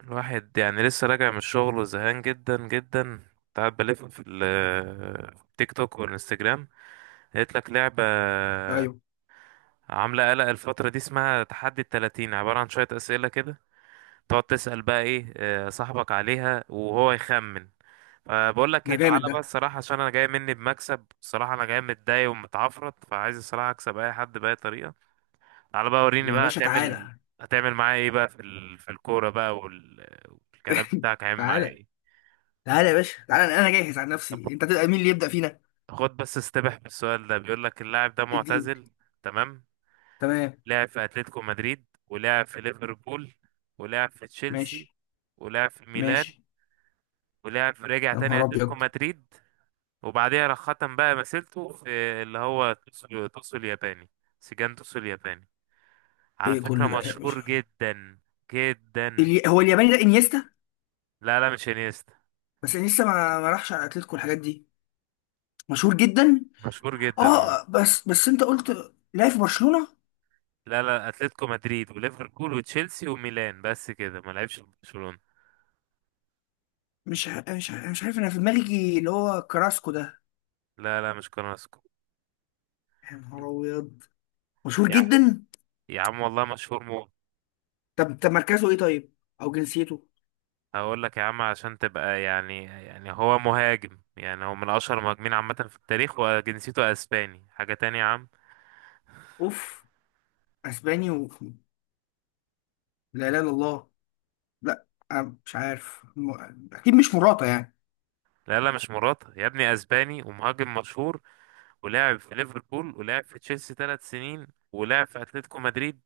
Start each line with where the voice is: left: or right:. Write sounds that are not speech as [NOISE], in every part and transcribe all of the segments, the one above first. right: الواحد يعني لسه راجع من الشغل وزهقان جدا جدا. كنت قاعد بلف في في التيك توك والانستجرام. لقيت لك لعبة
left: ايوه.
right: عاملة قلق الفترة دي اسمها تحدي التلاتين، عبارة عن شوية أسئلة كده تقعد تسأل بقى ايه صاحبك عليها وهو يخمن. فبقول لك
left: ده
right: ايه، تعالى
left: جامد ده.
right: بقى الصراحة عشان انا جاي مني بمكسب الصراحة، انا جاي متضايق ومتعفرت فعايز الصراحة اكسب اي حد بأي طريقة. تعالى بقى وريني
left: يا
right: بقى
left: باشا
right: هتعمل،
left: تعالى.
right: هتعمل معايا ايه بقى في الكورة بقى والكلام بتاعك هيعمل معايا
left: تعالى،
right: ايه.
left: تعالى، يا باشا تعالى، انا جاهز على نفسي، انت تبقى مين اللي يبدأ فينا؟
right: خد بس استبح بالسؤال ده، بيقول لك اللاعب ده
left: الدين.
right: معتزل تمام.
left: تمام.
right: لعب في اتلتيكو مدريد، ولعب في ليفربول، ولعب في تشيلسي،
left: ماشي.
right: ولعب في ميلان،
left: ماشي.
right: ولعب في، رجع
left: يا
right: تاني
left: نهار
right: اتلتيكو
left: ابيض.
right: مدريد. وبعديها راح ختم بقى مسيرته في اللي هو توسو، توسو الياباني، سجان توسو الياباني. على
left: ايه
right: فكرة
left: كل ده ايه يا
right: مشهور
left: باشا؟
right: جدا جدا.
left: هو الياباني ده انيستا؟
right: لا لا مش انيستا.
left: بس انيستا ما راحش على اتلتيكو والحاجات دي. مشهور جدا.
right: مشهور جدا اه.
left: اه، بس انت قلت لا في برشلونة.
right: لا لا، اتلتيكو مدريد وليفربول وتشيلسي وميلان بس كده، ما لعبش في برشلونة.
left: مش عارف، انا في دماغي اللي هو كراسكو ده.
right: لا لا مش كراسكو.
left: يا نهار ابيض. مشهور جدا.
right: يا عم والله مشهور موت.
left: طب مركزه ايه طيب؟ او جنسيته؟
right: هقول لك يا عم عشان تبقى يعني هو مهاجم، يعني هو من اشهر المهاجمين عامه في التاريخ، وجنسيته اسباني. حاجه تانية يا عم.
left: اوف. اسباني. لا اله الا الله. لا. أنا مش عارف اكيد مش مراته يعني.
right: لا لا مش مراته يا ابني، اسباني ومهاجم مشهور. ولعب في ليفربول، ولعب في تشيلسي ثلاث سنين، ولعب في اتلتيكو مدريد،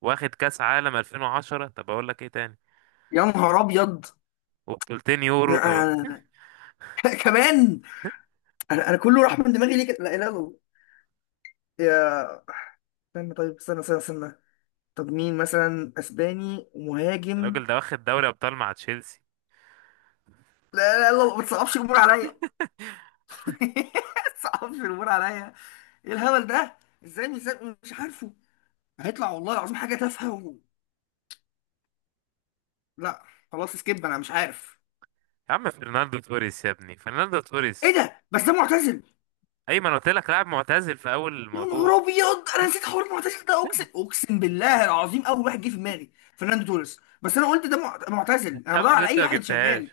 right: واخد كاس عالم 2010. طب اقول لك ايه تاني،
left: يا نهار ابيض.
right: وبطولتين يورو. طب
left: أنا... [LAUGHS] كمان. انا كله راح من دماغي ليه كده؟ لا اله الا الله. يا استنى، طيب استنى، استنى، استنى. طب مين مثلا اسباني ومهاجم؟
right: الراجل [LAUGHS] ده واخد دوري ابطال مع تشيلسي.
left: لا، لا، لا، ما تصعبش الامور عليا [LAUGHS] ما تصعبش الامور عليا. ايه الهبل ده؟ ازاي مش عارفه. هيطلع والله العظيم حاجه تافهه لا. خلاص، سكيب انا مش عارف.
right: يا عم فرناندو توريس يا ابني، فرناندو
left: ايه
right: توريس.
left: ده، بس ده معتزل.
right: ايمن قلت لك لاعب معتزل في اول
left: يا
right: الموضوع.
left: نهار ابيض، انا نسيت حوار المعتزل ده، اقسم، اقسم بالله العظيم اول واحد جه في دماغي فرناندو توريس، بس انا قلت ده معتزل، انا بدور
right: خمسة
left: على
right: ستة
left: اي
right: ما
left: واحد
right: جبتهاش.
left: شغال.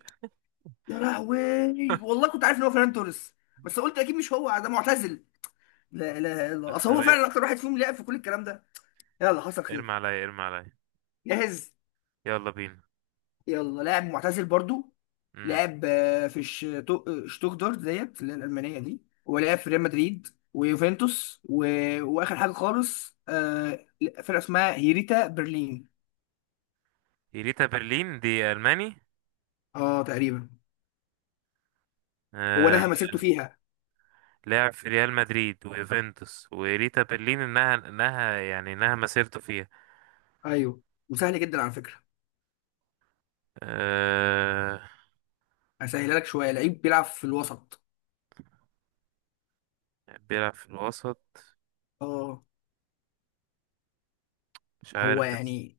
left: يا لهوي، والله كنت عارف ان هو فرناندو توريس، بس قلت اكيد مش هو ده معتزل. لا، لا، لا،
right: لا،
left: اصل
right: طب
left: هو فعلا
right: إيه؟
left: اكتر واحد فيهم لعب في كل الكلام ده. يلا، حصل
right: ارمي
left: خير.
right: عليا، ارمي عليا.
left: جاهز.
right: يلا بينا.
left: يلا. لاعب معتزل برضو.
right: امم.
left: لعب في شتوتغارت ديت اللي هي الألمانية دي، ولعب في ريال مدريد، ويوفنتوس وآخر حاجة خالص فرقة اسمها هيريتا برلين.
right: إيريتا برلين دي ألماني.
left: اه، تقريبا. هو
right: آه...
left: نهى مسيرته فيها.
right: لعب في ريال مدريد ويوفنتوس وإيريتا برلين، إنها يعني إنها مسيرته فيها.
left: ايوه. وسهل جدا على فكرة.
right: آه...
left: هسهلها لك شوية، لعيب بيلعب في الوسط.
right: بيلعب في الوسط.
left: اه،
right: مش
left: هو
right: عارف بس.
left: يعني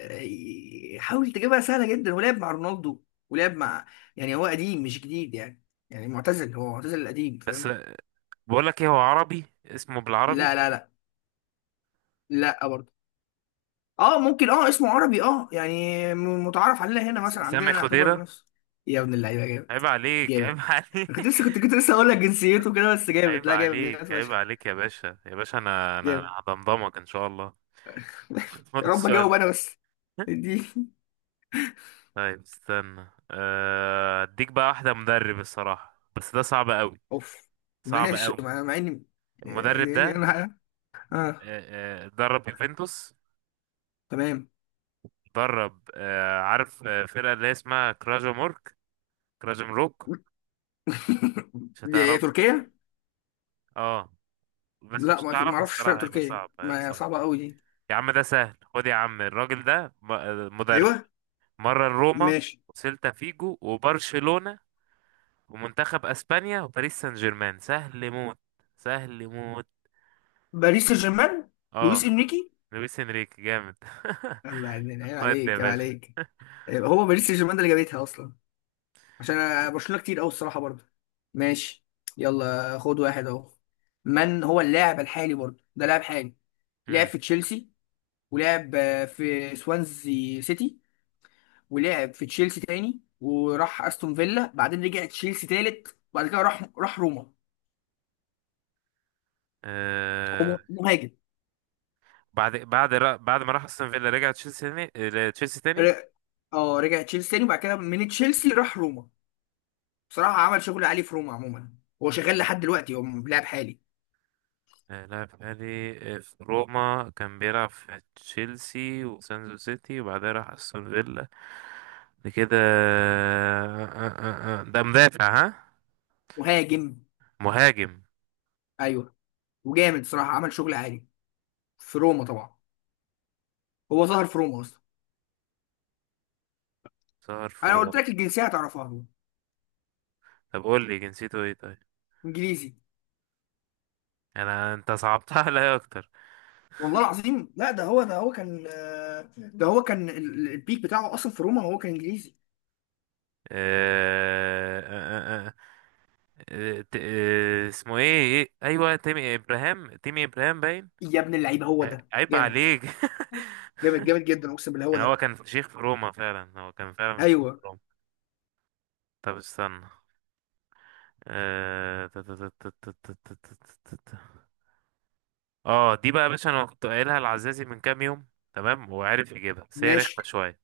left: حاول تجيبها سهلة جدا، ولعب مع رونالدو، ولعب مع، يعني هو قديم مش جديد يعني، يعني معتزل، هو معتزل قديم،
right: بس
left: فاهم؟
right: بقول لك إيه، هو عربي اسمه بالعربي.
left: لا، لا، لا. لا برضه. اه، ممكن، اه اسمه عربي، اه يعني متعارف عليه هنا، مثلا عندنا
right: سامي
left: نعتبر
right: خضيرة.
left: نفس. يا ابن اللعيبه، جامد.
right: عيب عليك، عيب
left: جامد.
right: [LAUGHS] عليك.
left: أنا كنت لسه، كنت لسه هقول لك جنسيته كده، بس جامد،
right: عيب
left: لا، جامد، جامد
right: عليك عيب
left: فشخ.
right: عليك يا باشا يا باشا، أنا
left: جامد.
right: هضمضمك إن شاء الله.
left: [LAUGHS]
right: [LAUGHS] خد
left: يا رب اجاوب
right: السؤال.
left: انا بس دي.
right: طيب استنى، اديك بقى واحدة مدرب، الصراحة بس ده صعب قوي،
left: اوف.
right: صعب
left: ماشي،
right: قوي.
left: مع اني
right: المدرب
left: إيه،
right: ده،
left: انا اه.
right: درب يوفنتوس،
left: تمام.
right: درب عارف فرقة اللي هي اسمها كراجو مورك، كراجو مروك.
left: [LAUGHS]
right: مش
left: دي
right: هتعرفها.
left: تركيا.
right: اه بس
left: لا،
right: مش
left: ما
right: هتعرفها
left: اعرفش فرق
right: الصراحة، هيبقى
left: تركيا،
right: صعب هيبقى
left: ما
right: صعب.
left: صعبه قوي دي.
right: يا عم ده سهل، خد يا عم الراجل ده مدرب
left: ايوه.
right: مرة روما،
left: ماشي.
right: وسيلتا فيجو، وبرشلونة، ومنتخب اسبانيا، وباريس سان جيرمان. سهل موت، سهل موت.
left: باريس سان جيرمان. لويس
right: اه
left: انريكي.
right: لويس انريكي جامد. [LAUGHS]
left: الله، عيب
right: ودي يا
left: عليك، عيب
right: باشا.
left: عليك. يبقى هو باريس سان جيرمان ده اللي جابتها اصلا، عشان أنا- برشلونه كتير قوي الصراحه برضه. ماشي، يلا خد واحد اهو. من هو اللاعب الحالي برضه؟ ده لاعب حالي. لعب
right: مم.
left: في تشيلسي، ولعب في سوانزي سيتي، ولعب في تشيلسي تاني، وراح استون فيلا، بعدين رجع تشيلسي تالت، وبعد كده راح روما.
right: آه.
left: هو مهاجم.
right: بعد ما راح استون فيلا رجع تشيلسي تاني، تشيلسي تاني.
left: ر- اه، رجع تشيلسي تاني، وبعد كده من تشيلسي راح روما. بصراحه عمل شغل عالي في روما عموما. هو شغال لحد دلوقتي، هو لاعب حالي.
right: لعب حالي في روما، كان بيلعب في تشيلسي وسانزو سيتي وبعدها راح استون فيلا. بعد كده ده مدافع ها؟
left: مهاجم.
right: مهاجم.
left: ايوه. وجامد صراحه، عمل شغل عالي في روما طبعا. هو ظهر في روما اصلا.
right: صار في
left: انا
right: روما.
left: قلت لك الجنسيه هتعرفها هو.
right: طب قول لي جنسيته ايه طيب.
left: انجليزي.
right: انا انت صعبتها عليا اكتر.
left: والله العظيم، لا، ده هو ده هو كان آه، ده هو كان البيك بتاعه اصلا في روما، هو كان انجليزي.
right: آه، آه، آه، آه، اسمه ايه إيه؟ ايوه تيمي ابراهام، تيمي ابراهام باين.
left: يا ابن اللعيبه، هو ده
right: عيب
left: جامد.
right: عليك. [LAUGHS]
left: جامد، جامد جدا، اقسم بالله هو
right: يعني هو
left: ده.
right: كان شيخ في روما فعلا، هو كان فعلا شيخ
left: ايوه.
right: في روما. طب استنى، آه، تا- تا- تا- تا- تا- تا- تا- تا- تا- تا. اه دي بقى يا باشا، انا كنت قايلها لعزازي من كام يوم، تمام وعارف يجيبها بس هي رخمه
left: ماشي.
right: شويه.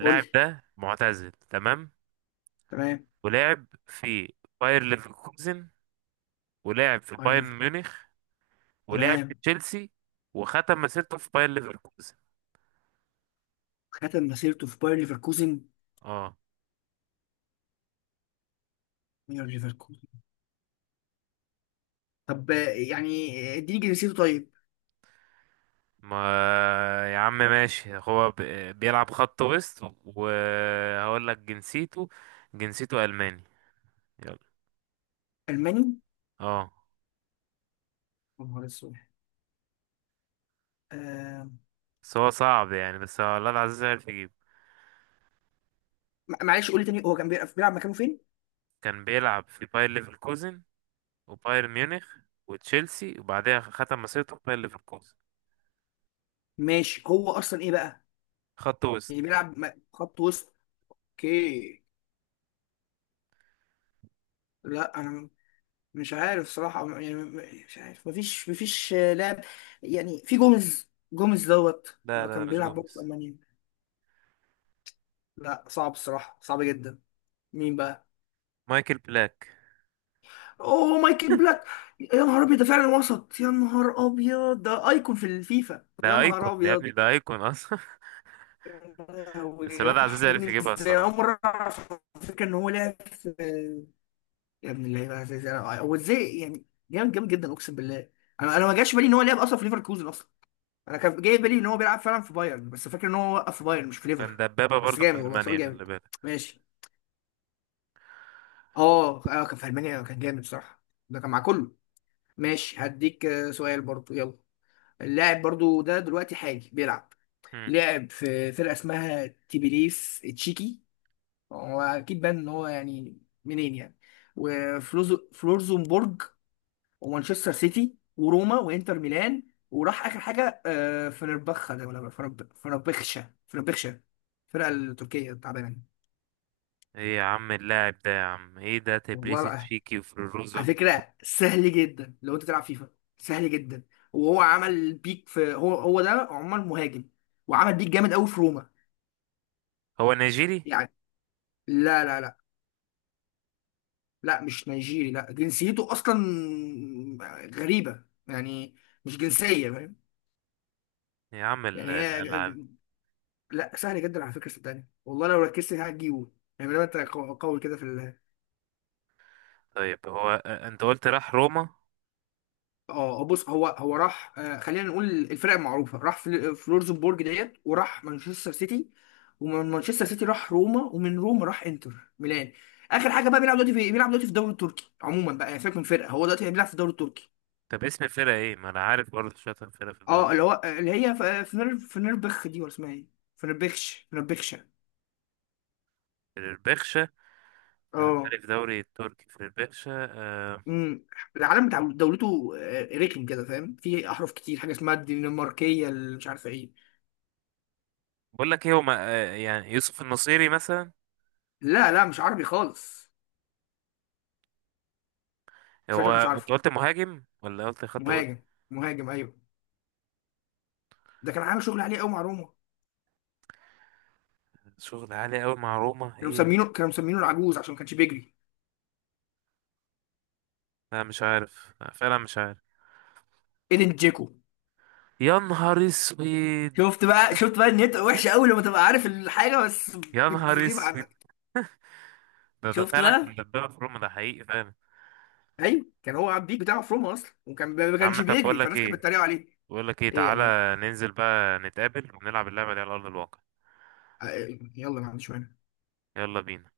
left: قول لي.
right: ده معتزل تمام.
left: تمام.
right: ولعب في باير ليفركوزن، ولعب في
left: باير
right: بايرن
left: ليفركوزن.
right: ميونخ، ولعب في
left: تمام.
right: تشيلسي، وختم مسيرته في باير ليفركوزن.
left: ختم مسيرته في باير ليفركوزن.
right: اه.
left: باير ليفركوزن. طب يعني اديني جنسيته طيب.
right: ما يا عم ماشي، هو بيلعب خط وسط، وهقول لك جنسيته. جنسيته ألماني. يلا.
left: الماني.
right: اه.
left: يا نهار اسود. آه،
right: بس هو صعب يعني، بس هو الله العزيز عارف يجيب.
left: معلش، قول لي تاني، هو كان بيلعب مكانه فين؟
right: كان بيلعب في باير ليفركوزن وباير ميونخ وتشيلسي، وبعدها ختم مسيرته في باير ليفركوزن.
left: ماشي. هو اصلا ايه بقى؟
right: خط وسط.
left: يعني بيلعب خط وسط. اوكي. لا، انا مش عارف صراحة يعني، مش عارف. مفيش لاعب يعني. في جوميز، جوميز دوت.
right: لا لا
left: كان
right: لا، مش
left: بيلعب برضه في
right: جوميز.
left: المانيا. لا، صعب الصراحة، صعب جدا. مين بقى؟
right: مايكل بلاك.
left: اوه، مايكل بلاك. يا نهار ابيض، ده فعلا وسط. يا نهار ابيض، ده ايكون في الفيفا. يا
right: ده ايكون
left: نهار
right: ده يا
left: ابيض.
right: ابني، ده ايكون اصلا. [LAUGHS]
left: يا
right: بس
left: لهوي،
right: الواد عزيز
left: راح مني
right: عارف يجيبها
left: ازاي؟ أنا اول
right: الصراحة.
left: مرة اعرف على فكرة ان هو لعب في. يا ابن اللعيبه، ازاي، ازاي انا، وازاي يعني. جامد، جامد جدا، اقسم بالله. انا ما جاش بالي ان هو لعب اصلا في ليفركوزن اصلا. انا كان جاي بالي ان هو بيلعب فعلا في بايرن، بس فاكر ان هو وقف في بايرن مش في
right: وكان
left: ليفر.
right: دبابة
left: بس
right: برضه في
left: جامد، والله سؤال
right: ألمانيا خلي
left: جامد.
right: بالك.
left: ماشي. اه، كان في المانيا كان جامد بصراحه. ده كان مع كله. ماشي. هديك سؤال برضو. يلا. اللاعب برضو ده دلوقتي حالي بيلعب. لعب في فرقه اسمها تبليس تشيكي. هو اكيد بان ان هو يعني منين يعني. وفلورزبورغ، ومانشستر سيتي، وروما، وانتر ميلان. وراح اخر حاجه فنربخة ده، ولا فنربخشة. فنربخشة. الفرقه التركيه التعبانه دي.
right: ايه يا عم اللاعب ده يا عم، ايه ده تبليس
left: والله لا.
right: تشيكي
left: على
right: وفيروزة؟
left: فكره سهل جدا لو انت تلعب فيفا. سهل جدا. وهو عمل بيك في، هو ده عمر مهاجم، وعمل بيك جامد قوي في روما.
right: هو نيجيري؟
left: يعني. لا، لا، لا. لا، مش نيجيري، لا جنسيته اصلا غريبه يعني، مش جنسيه فاهم؟
right: يا عم
left: يعني هي.
right: الالعاب.
left: لا، سهل جدا على فكره، صدقني والله لو ركزت هتجيبه. يعني لما انت قوي كده في ال.
right: طيب هو انت قلت راح روما.
left: اه، بص، هو راح خلينا نقول الفرق المعروفه، راح فلورزبورج ديت، وراح مانشستر سيتي، ومن مانشستر سيتي راح روما، ومن روما راح انتر ميلان. اخر حاجه بقى بيلعب دلوقتي في الدوري التركي عموما بقى، يعني سيبك من فرقه، هو دلوقتي بيلعب في الدوري التركي.
right: طب اسم فرقة ايه، ما انا عارف برضه شاطر فرقة في
left: اه،
right: الدوري.
left: اللي هو اللي هي فنربخ دي ولا اسمها ايه؟ فنربخشه.
right: فيربخشة. لاعب
left: اه.
right: حالي في دوري التركي فيربخشة أه.
left: امم العلم بتاع دولته رخم كده فاهم، في احرف كتير، حاجه اسمها الدنماركيه اللي مش عارفه ايه.
right: بقول لك ايه، هو ما- أه يعني يوسف النصيري مثلا.
left: لا، لا، مش عربي خالص.
right: هو
left: شكلك مش
right: انت
left: عارفه.
right: قلت مهاجم ولا قلت خط وسط؟
left: مهاجم. مهاجم. ايوه. ده كان عامل شغل عليه قوي مع روما.
right: شغل عالي قوي مع روما
left: كانوا
right: ايه.
left: مسمينه كانوا مسمينه العجوز عشان ما كانش بيجري.
right: لا مش عارف، لا، فعلا مش عارف.
left: ايدن جيكو.
right: يا نهار اسود.
left: شفت بقى، شفت بقى ان انت وحشه
right: [LAUGHS]
left: قوي لما تبقى عارف الحاجه بس
right: يا نهار
left: بتغيب
right: اسود.
left: عنك.
right: ده ده
left: شفت
right: فعلا كان
left: بقى.
right: دبابة في روما، ده حقيقي فعلا.
left: ايوه، كان هو عبد البيك بتاعه في روما اصلا، وكان ما
right: يا
left: كانش
right: عم طب بقول
left: بيجري
right: لك
left: فالناس كانت
right: ايه،
left: بتتريق عليه.
right: بقول لك ايه،
left: ايه يا
right: تعالى
left: معلم؟
right: ننزل بقى نتقابل ونلعب اللعبة دي على أرض الواقع.
left: يلا، ما عنديش مانع.
right: يلا بينا.